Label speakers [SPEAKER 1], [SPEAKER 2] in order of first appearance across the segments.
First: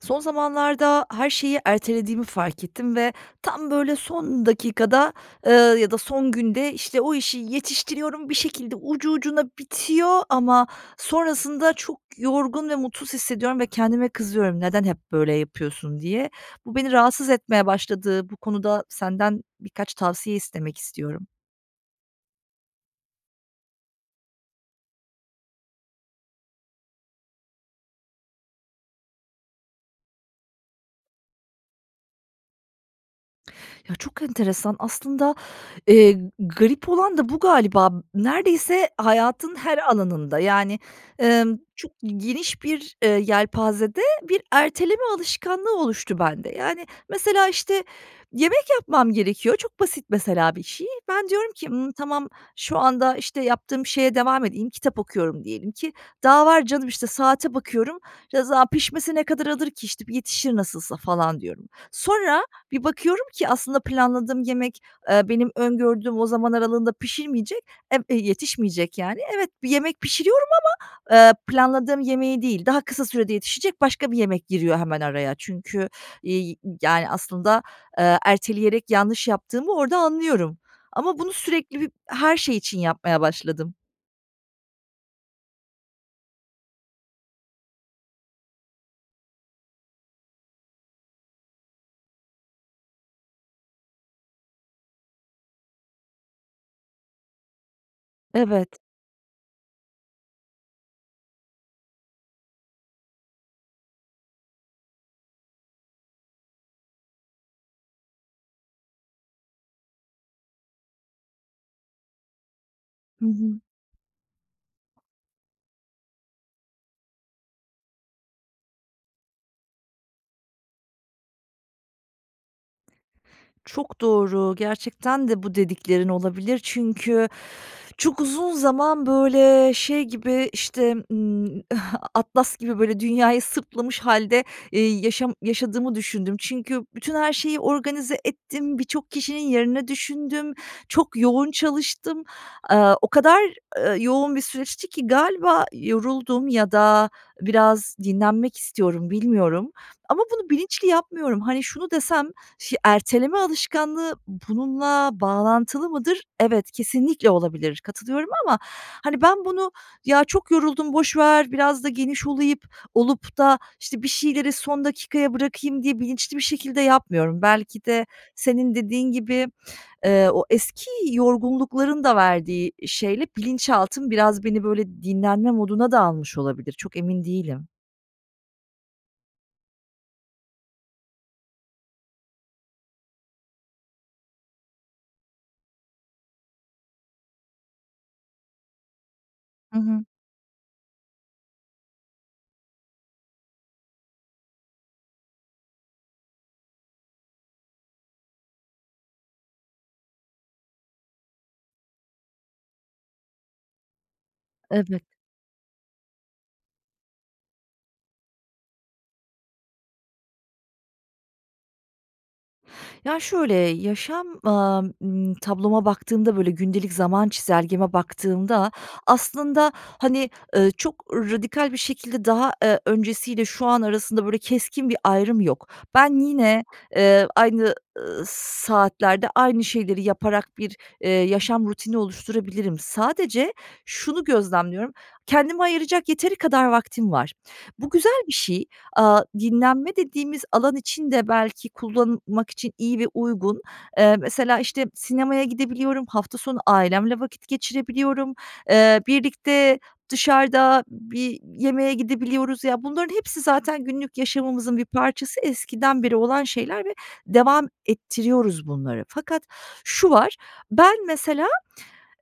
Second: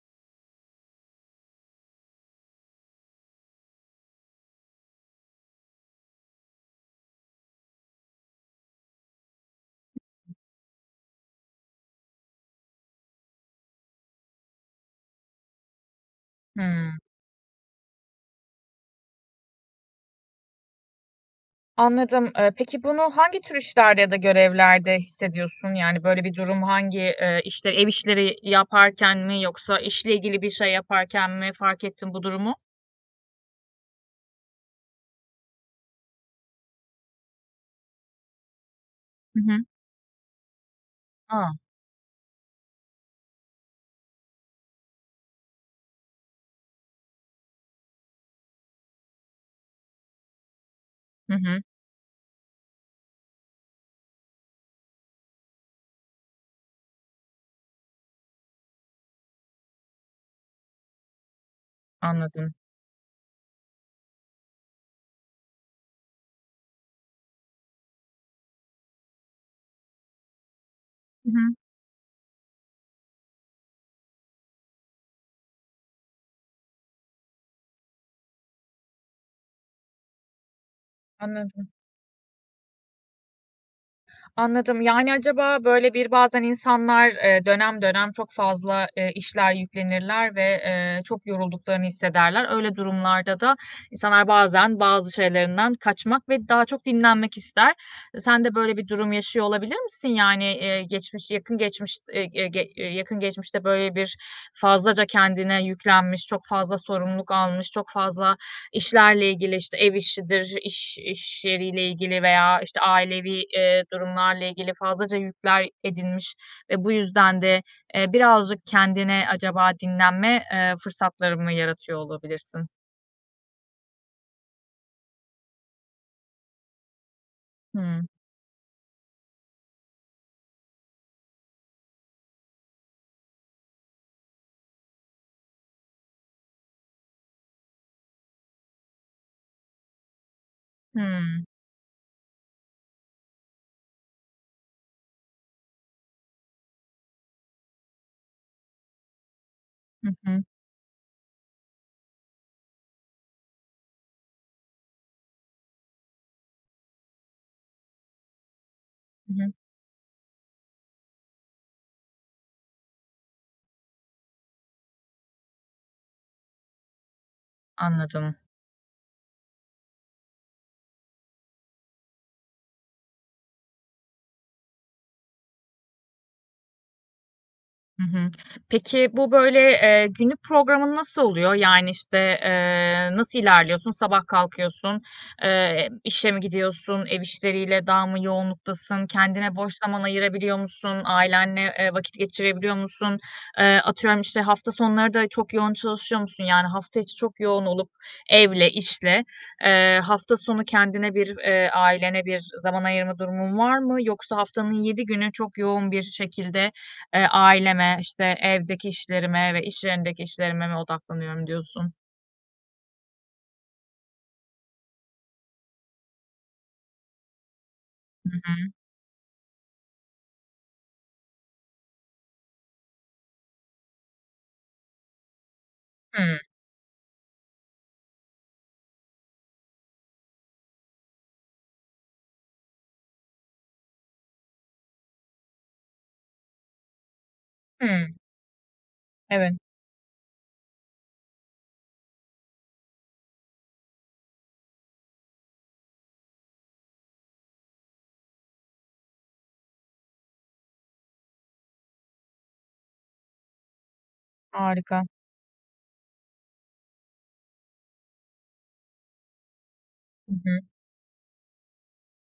[SPEAKER 1] Son zamanlarda her şeyi ertelediğimi fark ettim ve tam böyle son dakikada, ııı, ya da son günde, işte, o işi yetiştiriyorum, bir şekilde ucu ucuna bitiyor ama sonrasında çok yorgun ve mutsuz hissediyorum ve kendime kızıyorum: "Neden hep böyle yapıyorsun?" diye. Bu beni
[SPEAKER 2] Hımm.
[SPEAKER 1] rahatsız etmeye başladı. Bu konuda senden birkaç tavsiye istemek istiyorum.
[SPEAKER 2] Anladım. Iıı, peki, bunu hangi tür işlerde ya da görevlerde hissediyorsun, yani, böyle bir durum hangi? Iıı, işte, ev işleri yaparken mi yoksa işle ilgili bir şey yaparken mi fark ettin bu durumu?
[SPEAKER 1] Ya, çok enteresan. Aslında, eee, garip olan da bu galiba. B neredeyse
[SPEAKER 2] Hı
[SPEAKER 1] hayatın
[SPEAKER 2] hı.
[SPEAKER 1] her alanında, yani,
[SPEAKER 2] A!
[SPEAKER 1] emm, çok geniş bir, eee, yelpazede bir erteleme alışkanlığı oluştu bende. Yani, mesela, işte, yemek yapmam gerekiyor. Çok basit, mesela, bir şey. Ben
[SPEAKER 2] Hı
[SPEAKER 1] diyorum
[SPEAKER 2] hı.
[SPEAKER 1] ki: "Hımm, tamam, şu anda, işte, yaptığım şeye devam edeyim.” Kitap okuyorum diyelim ki, ”daha var canım." İşte, saate bakıyorum: "Ya, za pişmesi ne kadar alır ki, işte, yetişir nasılsa." falan diyorum. Sonra
[SPEAKER 2] Anladım.
[SPEAKER 1] bir bakıyorum ki, aslında planladığım yemek, eee, benim öngördüğüm o zaman aralığında pişirmeyecek, e b yetişmeyecek, yani. Evet, bir yemek pişiriyorum ama,
[SPEAKER 2] Hı
[SPEAKER 1] eee,
[SPEAKER 2] hı.
[SPEAKER 1] planladığım yemeği değil, daha kısa sürede yetişecek başka bir yemek giriyor hemen araya. Çünkü, iii, y yani aslında, aaa, erteleyerek yanlış yaptığımı orada anlıyorum ama bunu
[SPEAKER 2] Anladım.
[SPEAKER 1] sürekli bir her şey için yapmaya başladım.
[SPEAKER 2] Anladım. Yani, acaba, böyle, bir, bazen insanlar, eee, dönem dönem çok fazla, eee, işler yüklenirler ve, eee, çok yorulduklarını hissederler. Öyle durumlarda da insanlar bazen bazı şeylerinden kaçmak ve daha çok dinlenmek ister. E, sen de böyle
[SPEAKER 1] Evet.
[SPEAKER 2] bir durum yaşıyor olabilir misin? Yani, eee, geçmiş yakın geçmiş e e ge yakın geçmişte, böyle, bir fazlaca kendine yüklenmiş, çok fazla sorumluluk almış, çok fazla işlerle ilgili, işte, ev işidir, iş iş yeriyle ilgili, veya, işte,
[SPEAKER 1] Hı
[SPEAKER 2] ailevi,
[SPEAKER 1] hı.
[SPEAKER 2] eee, durumlarla ilgili fazlaca yükler edinmiş ve bu yüzden de, eee, birazcık kendine acaba dinlenme, eee, fırsatları mı yaratıyor olabilirsin?
[SPEAKER 1] Çok doğru. Gerçekten de bu dediklerin olabilir. Çünkü
[SPEAKER 2] Hımm.
[SPEAKER 1] çok uzun zaman, böyle, şey gibi, işte, ımm, Atlas gibi, böyle, dünyayı sırtlamış hâlde, eee, yaşam yaşadığımı düşündüm. Çünkü bütün her şeyi organize ettim. Birçok kişinin yerine düşündüm. Çok
[SPEAKER 2] Hımm.
[SPEAKER 1] yoğun çalıştım. Aaa, o kadar, ııı, yoğun bir süreçti ki galiba yoruldum ya da biraz dinlenmek istiyorum, bilmiyorum
[SPEAKER 2] Hı
[SPEAKER 1] ama
[SPEAKER 2] hı.
[SPEAKER 1] bunu bilinçli yapmıyorum. Hani, şunu desem, "Ş erteleme alışkanlığı bununla bağlantılı mıdır?" Evet, kesinlikle olabilir. Katılıyorum ama hani
[SPEAKER 2] I
[SPEAKER 1] ben
[SPEAKER 2] hı.
[SPEAKER 1] bunu: "Ya çok yoruldum, boş ver, biraz da geniş olayıp olup da, işte, bir şeyleri son dakikaya bırakayım." diye bilinçli bir şekilde yapmıyorum. Belki de
[SPEAKER 2] Anladım.
[SPEAKER 1] senin dediğin gibi, eee, o eski yorgunlukların da verdiği şeyle bilinçaltım biraz beni, böyle, dinlenme moduna da almış olabilir. Çok emin değilim.
[SPEAKER 2] Hı hı. Peki, bu, böyle, eee, günlük programın nasıl oluyor? Yani, işte, eee, nasıl ilerliyorsun? Sabah kalkıyorsun, eee, işe mi gidiyorsun, ev işleriyle daha mı yoğunluktasın, kendine boş
[SPEAKER 1] I
[SPEAKER 2] zaman
[SPEAKER 1] hı.
[SPEAKER 2] ayırabiliyor musun, ailenle, eee, vakit geçirebiliyor musun? Eee, atıyorum, işte, hafta sonları da çok yoğun çalışıyor musun? Yani, hafta içi çok yoğun olup evle, işle, eee, hafta sonu kendine bir, eee, ailene bir zaman ayırma durumun var mı? Yoksa haftanın
[SPEAKER 1] Evet.
[SPEAKER 2] 7 günü çok yoğun bir şekilde, eee, aileme, işte, evdeki işlerime ve iş yerindeki işlerime mi odaklanıyorum diyorsun?
[SPEAKER 1] Ya şöyle, yaşam, aaa, ımm, tabloma baktığımda, böyle, gündelik zaman çizelgeme
[SPEAKER 2] I hı.
[SPEAKER 1] baktığımda aslında, hani, ııı, çok radikal bir şekilde daha, eee, öncesiyle şu an arasında, böyle, keskin bir ayrım yok. Ben
[SPEAKER 2] Hımm.
[SPEAKER 1] yine, eee, aynı, ııı, saatlerde aynı şeyleri yaparak bir, eee, yaşam rutini oluşturabilirim. Sadece şunu gözlemliyorum, kendime ayıracak yeteri kadar vaktim var. Bu
[SPEAKER 2] Hımm.
[SPEAKER 1] güzel bir şey. Aaa,
[SPEAKER 2] Evet.
[SPEAKER 1] dinlenme dediğimiz alan için de belki kullanmak için iyi ve uygun. Eee, mesela, işte, sinemaya gidebiliyorum, hafta sonu ailemle vakit geçirebiliyorum, eee, birlikte dışarıda bir yemeğe gidebiliyoruz. Ya, bunların hepsi zaten günlük yaşamımızın bir
[SPEAKER 2] Harika.
[SPEAKER 1] parçası eskiden beri olan şeyler ve devam ettiriyoruz bunları. Fakat şu
[SPEAKER 2] I
[SPEAKER 1] var:
[SPEAKER 2] hı.
[SPEAKER 1] Ben mesela,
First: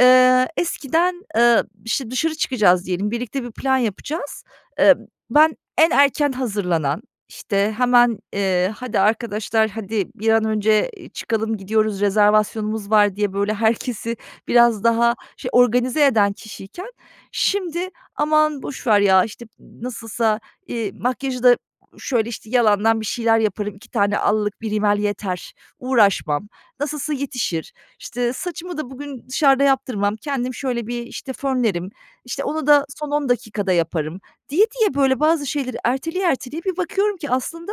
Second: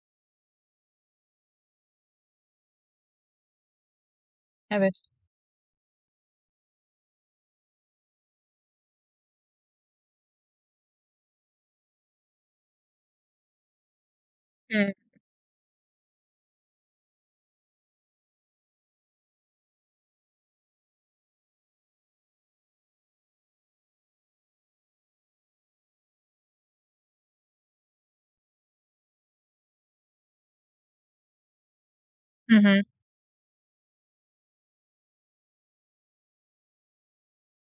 [SPEAKER 1] eee, eskiden, eee, işte, dışarı çıkacağız diyelim, birlikte bir plan yapacağız. Eee,
[SPEAKER 2] Evet.
[SPEAKER 1] ben en erken hazırlanan, işte, hemen, eee: "Hadi arkadaşlar, hadi, bir an önce i çıkalım, gidiyoruz, rezervasyonumuz var." diye, böyle, herkesi biraz
[SPEAKER 2] Hıı.
[SPEAKER 1] daha, şey, organize eden kişiyken şimdi, "Aman, boş ver ya." işte, "M nasılsa, iii, makyajı da şöyle, işte, yalandan bir şeyler yaparım, 2 tane allık, 1 rimel yeter, uğraşmam, nasılsa yetişir." İşte, "Saçımı da bugün dışarıda yaptırmam, kendim şöyle bir", işte, "fönlerim", işte,
[SPEAKER 2] Hı
[SPEAKER 1] "onu da
[SPEAKER 2] hı.
[SPEAKER 1] son 10 dakikada yaparım." diye diye, böyle, bazı şeyleri erteleye erteleye bir bakıyorum ki aslında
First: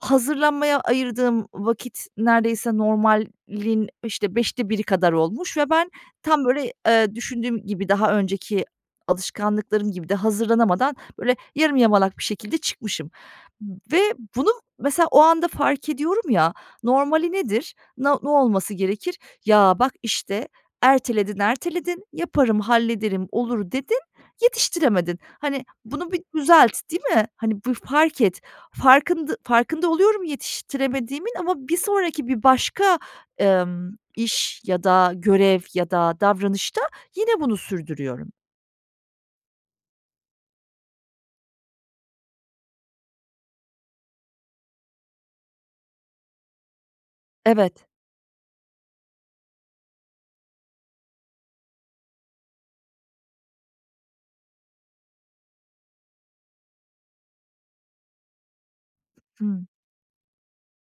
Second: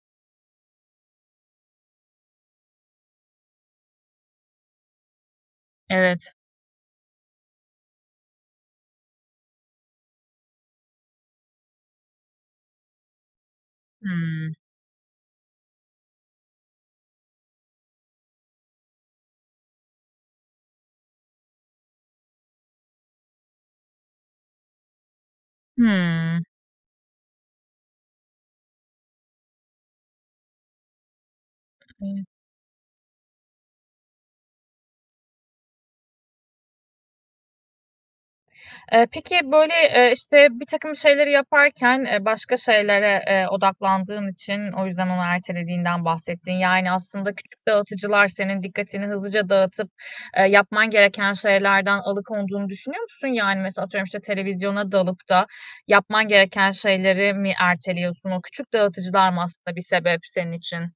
[SPEAKER 1] hazırlanmaya ayırdığım vakit neredeyse normalin, işte, 5'te 1'i kadar olmuş ve ben
[SPEAKER 2] Evet.
[SPEAKER 1] tam böyle, eee, düşündüğüm gibi, daha önceki alışkanlıklarım gibi de hazırlanamadan böyle, yarım yamalak bir şekilde çıkmışım m ve bunu
[SPEAKER 2] Hıı.
[SPEAKER 1] mesela o anda fark ediyorum ya; normali nedir? Na ne olması gerekir? "Ya, bak, işte, erteledin, erteledin. Yaparım, hallederim, olur, dedin; yetiştiremedin." Hani, bunu bir
[SPEAKER 2] Hıı.
[SPEAKER 1] düzelt, değil mi? Hani, bir fark et. Farkında farkında oluyorum yetiştiremediğimin ama bir sonraki,
[SPEAKER 2] [unintelligible]
[SPEAKER 1] bir başka, emm, iş ya da görev ya da davranışta yine bunu sürdürüyorum.
[SPEAKER 2] Eee, peki, böyle, eee, işte, birtakım şeyleri yaparken, eee, başka şeylere, eee, odaklandığın için o yüzden onu ertelediğinden bahsettin, yani, aslında küçük
[SPEAKER 1] Evet.
[SPEAKER 2] dağıtıcılar senin dikkatini hızlıca dağıtıp, eee, yapman gereken şeylerden alıkonduğunu düşünüyor musun? Yani mesela atıyorum, işte, televizyona dalıp da yapman gereken şeyleri mi erteliyorsun? O küçük dağıtıcılar mı
[SPEAKER 1] Hıı.
[SPEAKER 2] aslında bir sebep senin için?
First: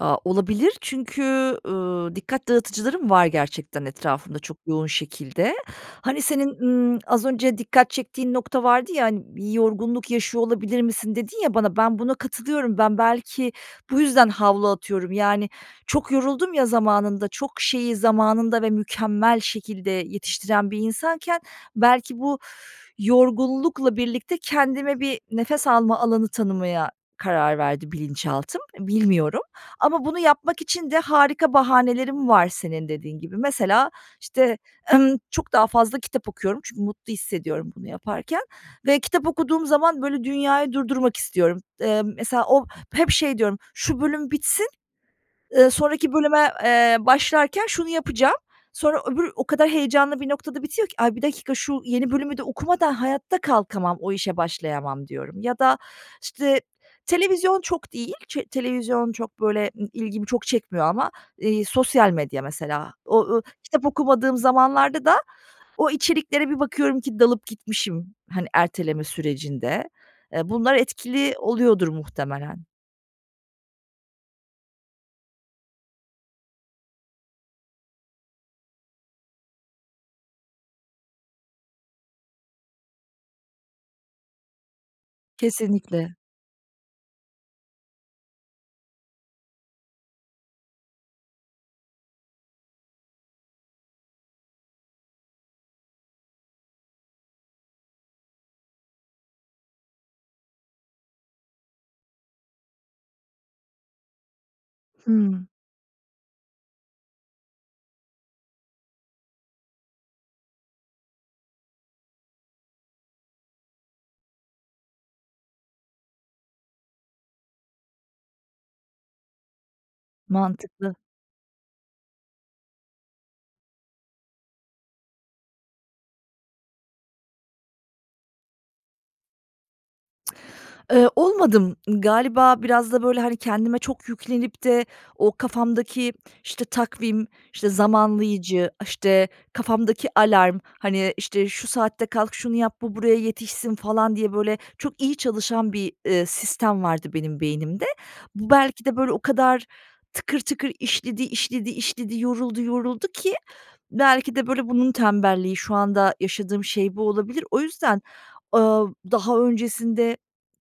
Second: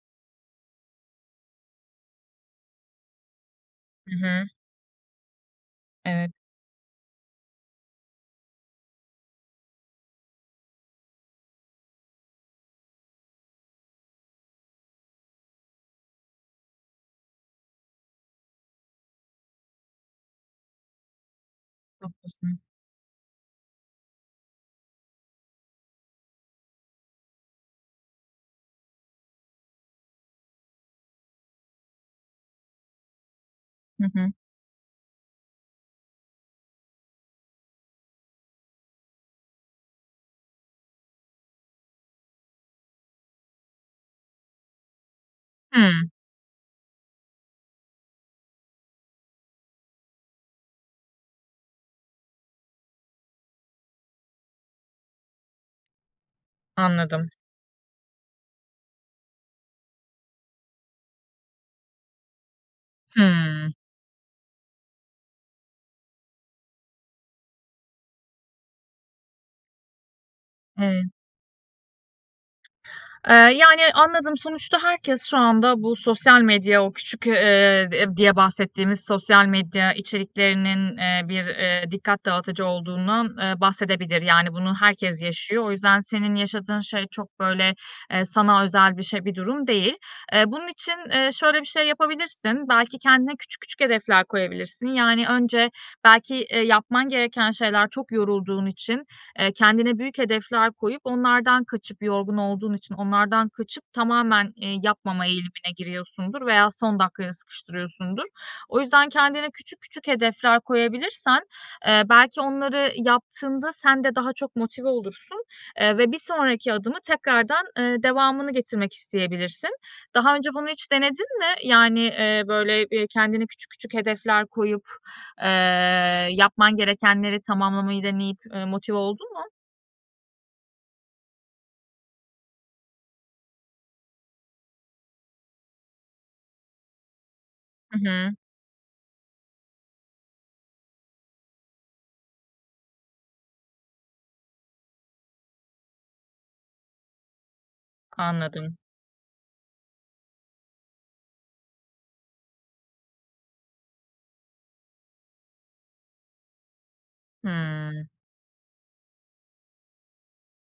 [SPEAKER 1] Ya, olabilir. Çünkü, ııı, dikkat dağıtıcılarım var gerçekten
[SPEAKER 2] Hı
[SPEAKER 1] etrafımda
[SPEAKER 2] hı.
[SPEAKER 1] çok yoğun şekilde. Hani
[SPEAKER 2] Evet.
[SPEAKER 1] senin, ımm az önce dikkat çektiğin nokta vardı ya. Hani "Yi yorgunluk yaşıyor olabilir misin?" dedin ya bana. Ben buna katılıyorum. Ben belki bu yüzden havlu atıyorum. Yani, çok yoruldum ya zamanında... Çok şeyi zamanında ve mükemmel şekilde yetiştiren bir insanken belki bu
[SPEAKER 2] Haklısın.
[SPEAKER 1] yorgunlukla birlikte kendime bir nefes alma alanı tanımaya karar verdi bilinçaltım. Bilmiyorum. Ama bunu yapmak için de harika bahanelerim var, senin dediğin gibi. Mesela,
[SPEAKER 2] Hı hı.
[SPEAKER 1] işte, ımm, çok daha fazla kitap okuyorum. Çünkü mutlu hissediyorum bunu yaparken ve kitap okuduğum zaman, böyle, dünyayı durdurmak istiyorum. Eee, mesela o hep şey diyorum: "Şu bölüm bitsin, ııı,
[SPEAKER 2] Hıı.
[SPEAKER 1] sonraki bölüme, eee, başlarken şunu yapacağım." Sonra öbür o kadar heyecanlı bir noktada bitiyor ki "Ay, bir dakika, şu yeni bölümü de okumadan hayatta kalkamam, o işe başlayamam." diyorum. Ya da, işte,
[SPEAKER 2] Anladım.
[SPEAKER 1] televizyon çok değil, çe televizyon çok, böyle, ımm, ilgimi çok çekmiyor ama, eee, sosyal medya mesela. O o
[SPEAKER 2] Hıı.
[SPEAKER 1] kitap okumadığım zamanlarda da o içeriklere bir bakıyorum ki dalıp gitmişim, hani, erteleme sürecinde. Eee, bunlar
[SPEAKER 2] Evet.
[SPEAKER 1] etkili oluyordur muhtemelen.
[SPEAKER 2] Eee, yani, anladım. Sonuçta herkes şu anda bu sosyal medya- o küçük, eee, eee, diye bahsettiğimiz sosyal medya içeriklerinin- eee, bir, eee, dikkat dağıtıcı olduğundan, eee, bahsedebilir. Yani bunu herkes yaşıyor. O yüzden
[SPEAKER 1] Kesinlikle.
[SPEAKER 2] senin yaşadığın şey çok, böyle, eee, sana özel bir şey, bir durum değil. Eee, bunun için, eee, şöyle bir şey yapabilirsin: Belki kendine küçük küçük hedefler koyabilirsin. Yani önce belki, eee, yapman gereken şeyler Çok yorulduğun için, eee, kendine büyük hedefler koyup onlardan kaçıp- yorgun olduğun için onlardan kaçıp- tamamen, eee, yapmama
[SPEAKER 1] Hıı.
[SPEAKER 2] eğilimine giriyorsundur veya son dakikaya sıkıştırıyorsundur. O yüzden kendine küçük küçük hedefler koyabilirsen, eee, belki onları yaptığında sen de daha çok motive olursun. Eee, ve bir sonraki adımı tekrardan, eee, devamını getirmek isteyebilirsin. Daha önce bunu hiç
[SPEAKER 1] Mantıklı.
[SPEAKER 2] denedin mi? Yani, eee, böyle, eee, kendine küçük küçük hedefler koyup, eee, yapman gerekenleri tamamlamayı deneyip, eee, motive oldun mu?
[SPEAKER 1] Iıı, olmadım. Iıı, galiba biraz da, böyle, hani, kendime çok yüklenip de o kafamdaki, işte takvim, işte,
[SPEAKER 2] Hı hı.
[SPEAKER 1] zamanlayıcı, işte, kafamdaki alarm, hani, işte, şu saatte kalk, şunu yap, bu buraya yetişsin falan diye böyle çok iyi çalışan bir, ııı, sistem vardı benim beynimde. Bu
[SPEAKER 2] Anladım.
[SPEAKER 1] belki de böyle o kadar tıkır tıkır işledi, işledi, işledi, yoruldu, yoruldu ki belki de böyle bunun tembelliği, şu anda yaşadığım şey bu olabilir. O yüzden,
[SPEAKER 2] Hımm.
[SPEAKER 1] ııı, daha öncesinde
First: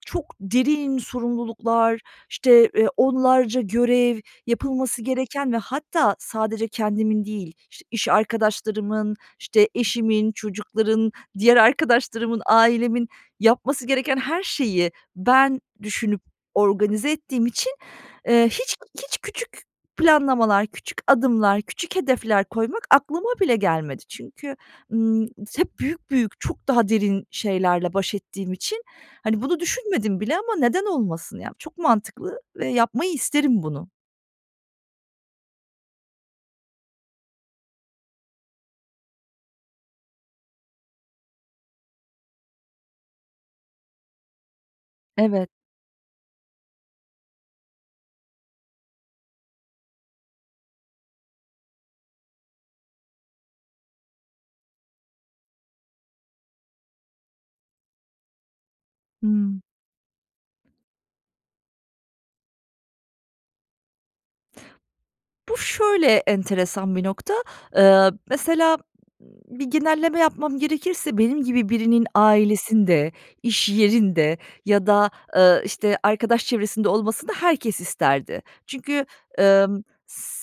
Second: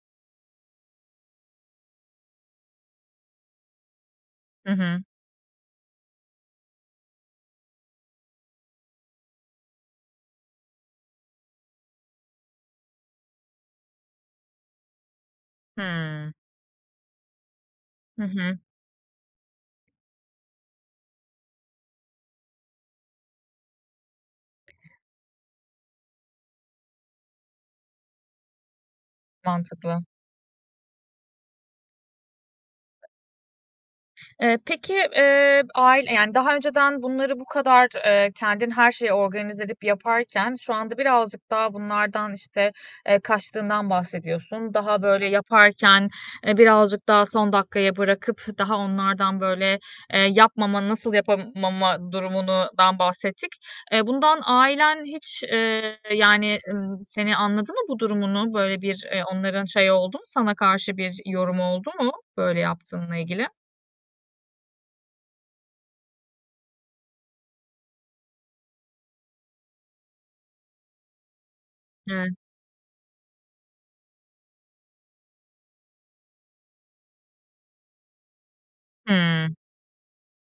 [SPEAKER 1] çok derin sorumluluklar, işte, eee, onlarca görev,
[SPEAKER 2] Hı
[SPEAKER 1] yapılması
[SPEAKER 2] hı.
[SPEAKER 1] gereken ve hatta sadece kendimin değil, işte, iş arkadaşlarımın, işte, eşimin, çocukların, diğer arkadaşlarımın, ailemin yapması gereken her şeyi ben düşünüp
[SPEAKER 2] Hıı.
[SPEAKER 1] organize ettiğim için,
[SPEAKER 2] Hı
[SPEAKER 1] eee,
[SPEAKER 2] hı.
[SPEAKER 1] hiç, hiç küçük planlamalar, küçük adımlar, küçük hedefler koymak aklıma bile gelmedi. Çünkü, ımm, hep büyük, büyük, çok daha derin şeylerle baş ettiğim için, hani, bunu
[SPEAKER 2] Mantıklı.
[SPEAKER 1] düşünmedim bile ama neden olmasın? Ya çok mantıklı ve yapmayı isterim bunu.
[SPEAKER 2] Eee, peki, eee, ail yani daha önceden bunları bu kadar, eee, kendin her şeyi organize edip yaparken şu anda birazcık daha bunlardan, işte, eee, kaçtığından bahsediyorsun. Daha böyle
[SPEAKER 1] Evet.
[SPEAKER 2] yaparken, eee, birazcık daha son dakikaya bırakıp daha onlardan, böyle, eee, yapmama, nasıl yapamama durumundan bahsettik. Eee, bundan ailen hiç, ııı, yani, ııı, seni anladı mı bu durumunu? Böyle bir, eee,
[SPEAKER 1] Hıı.
[SPEAKER 2] onların şeyi oldu mu, sana karşı bir yorumu oldu mu böyle yaptığınla ilgili?
[SPEAKER 1] Bu şöyle enteresan bir nokta, ııı, mesela b bir genelleme yapmam gerekirse, benim gibi birinin
[SPEAKER 2] Hıı.
[SPEAKER 1] ailesinde, iş yerinde ya da, ııı, işte, arkadaş çevresinde olmasını herkes isterdi. Çünkü,
[SPEAKER 2] Hıı.
[SPEAKER 1] ımm,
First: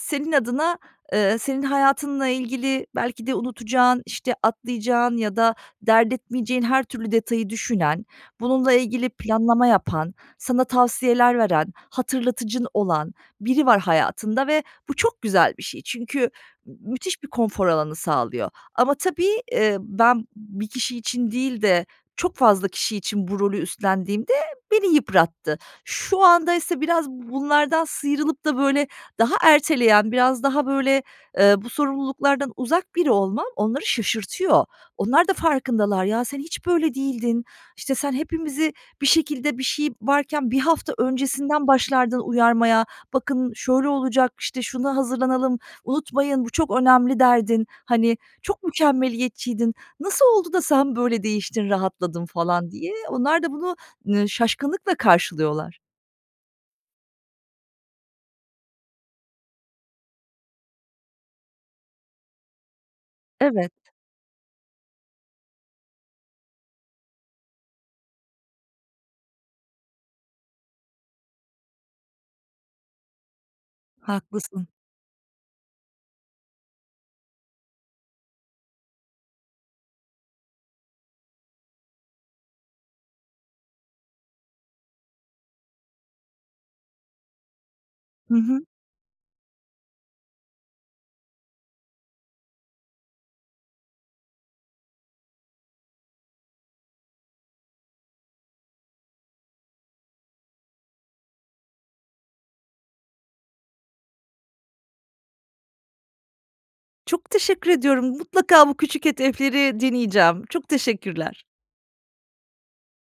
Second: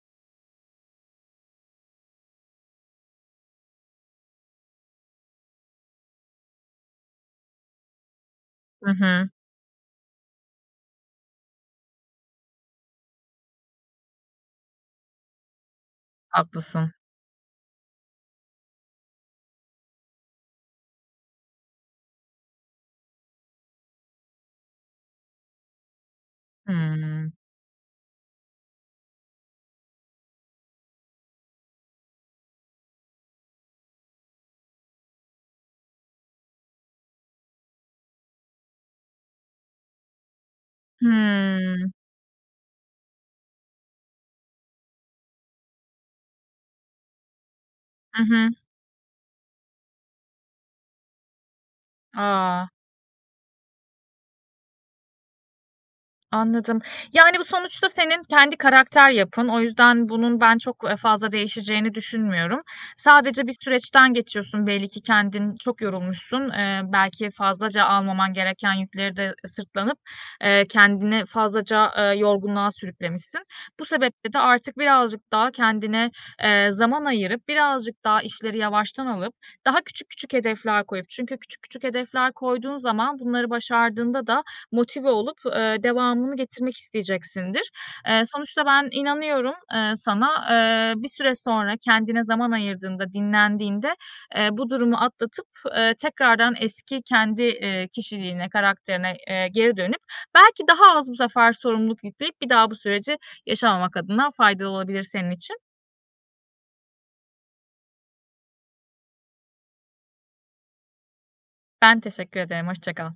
[SPEAKER 1] senin adına, ııı, senin hayatınla ilgili belki de unutacağın, işte, atlayacağın ya da dert etmeyeceğin her türlü detayı düşünen, bununla
[SPEAKER 2] Hı
[SPEAKER 1] ilgili
[SPEAKER 2] hı.
[SPEAKER 1] planlama yapan, sana tavsiyeler veren, hatırlatıcın olan biri var hayatında ve bu çok güzel bir şey. Çünkü m
[SPEAKER 2] Haklısın.
[SPEAKER 1] müthiş bir konfor alanı sağlıyor ama tabii, ııı, ben bir kişi için değil de çok fazla kişi için bu rolü üstlendiğimde beni yıprattı. Şu andaysa biraz
[SPEAKER 2] Hıı.
[SPEAKER 1] bunlardan sıyrılıp da, böyle, daha erteleyen, biraz daha, böyle, ııı, bu sorumluluklardan uzak biri olmam onları şaşırtıyor. Onlar da farkındalar. "Ya, sen hiç böyle değildin, işte, sen hepimizi bir şekilde, bir şey varken 1 hafta öncesinden
[SPEAKER 2] Hıı.
[SPEAKER 1] başlardın uyarmaya. Bakın şöyle olacak, işte şuna hazırlanalım, unutmayın bu çok önemli." derdin. Hani,
[SPEAKER 2] Hı hı.
[SPEAKER 1] "Çok mükemmeliyetçiydin. Nasıl oldu da sen böyle değiştin, rahatladın?"
[SPEAKER 2] A!
[SPEAKER 1] falan diye. Onlar da bunu, ııı, şaşkınlıkla karşılıyorlar.
[SPEAKER 2] Anladım. Yani bu sonuçta senin kendi karakter yapın. O yüzden bunun ben çok, ııı, fazla değişeceğini düşünmüyorum. Sadece bir
[SPEAKER 1] Evet.
[SPEAKER 2] süreçten geçiyorsun, belli ki kendin çok yorulmuşsun. Eee, belki fazlaca almaman gereken yükleri de sırtlanıp, eee, kendini fazlaca, eee, yorgunluğa sürüklemişsin. Bu sebeple de
[SPEAKER 1] Haklısın.
[SPEAKER 2] artık birazcık daha kendine, eee, zaman ayırıp, birazcık daha işleri yavaştan alıp, daha küçük, küçük hedefler koyup çünkü küçük, küçük hedefler koyduğun zaman bunları başardığında da motive olup, eee, devamını getirmek isteyeceksindir. Eee,
[SPEAKER 1] Hı hı.
[SPEAKER 2] sonuçta ben inanıyorum, ııı, sana. Eee, bir süre sonra kendine zaman ayırdığında, dinlendiğinde, eee, bu durumu atlatıp, eee, tekrardan eski kendi, eee, kişiliğine, karakterine, eee, geri dönüp belki daha az bu sefer sorumluluk yükleyip bir daha bu süreci yaşamamak adına faydalı olabilir senin için.
[SPEAKER 1] Çok teşekkür ediyorum. Mutlaka bu küçük hedefleri deneyeceğim. Çok teşekkürler.
[SPEAKER 2] Ben teşekkür ederim. Hoşça kal.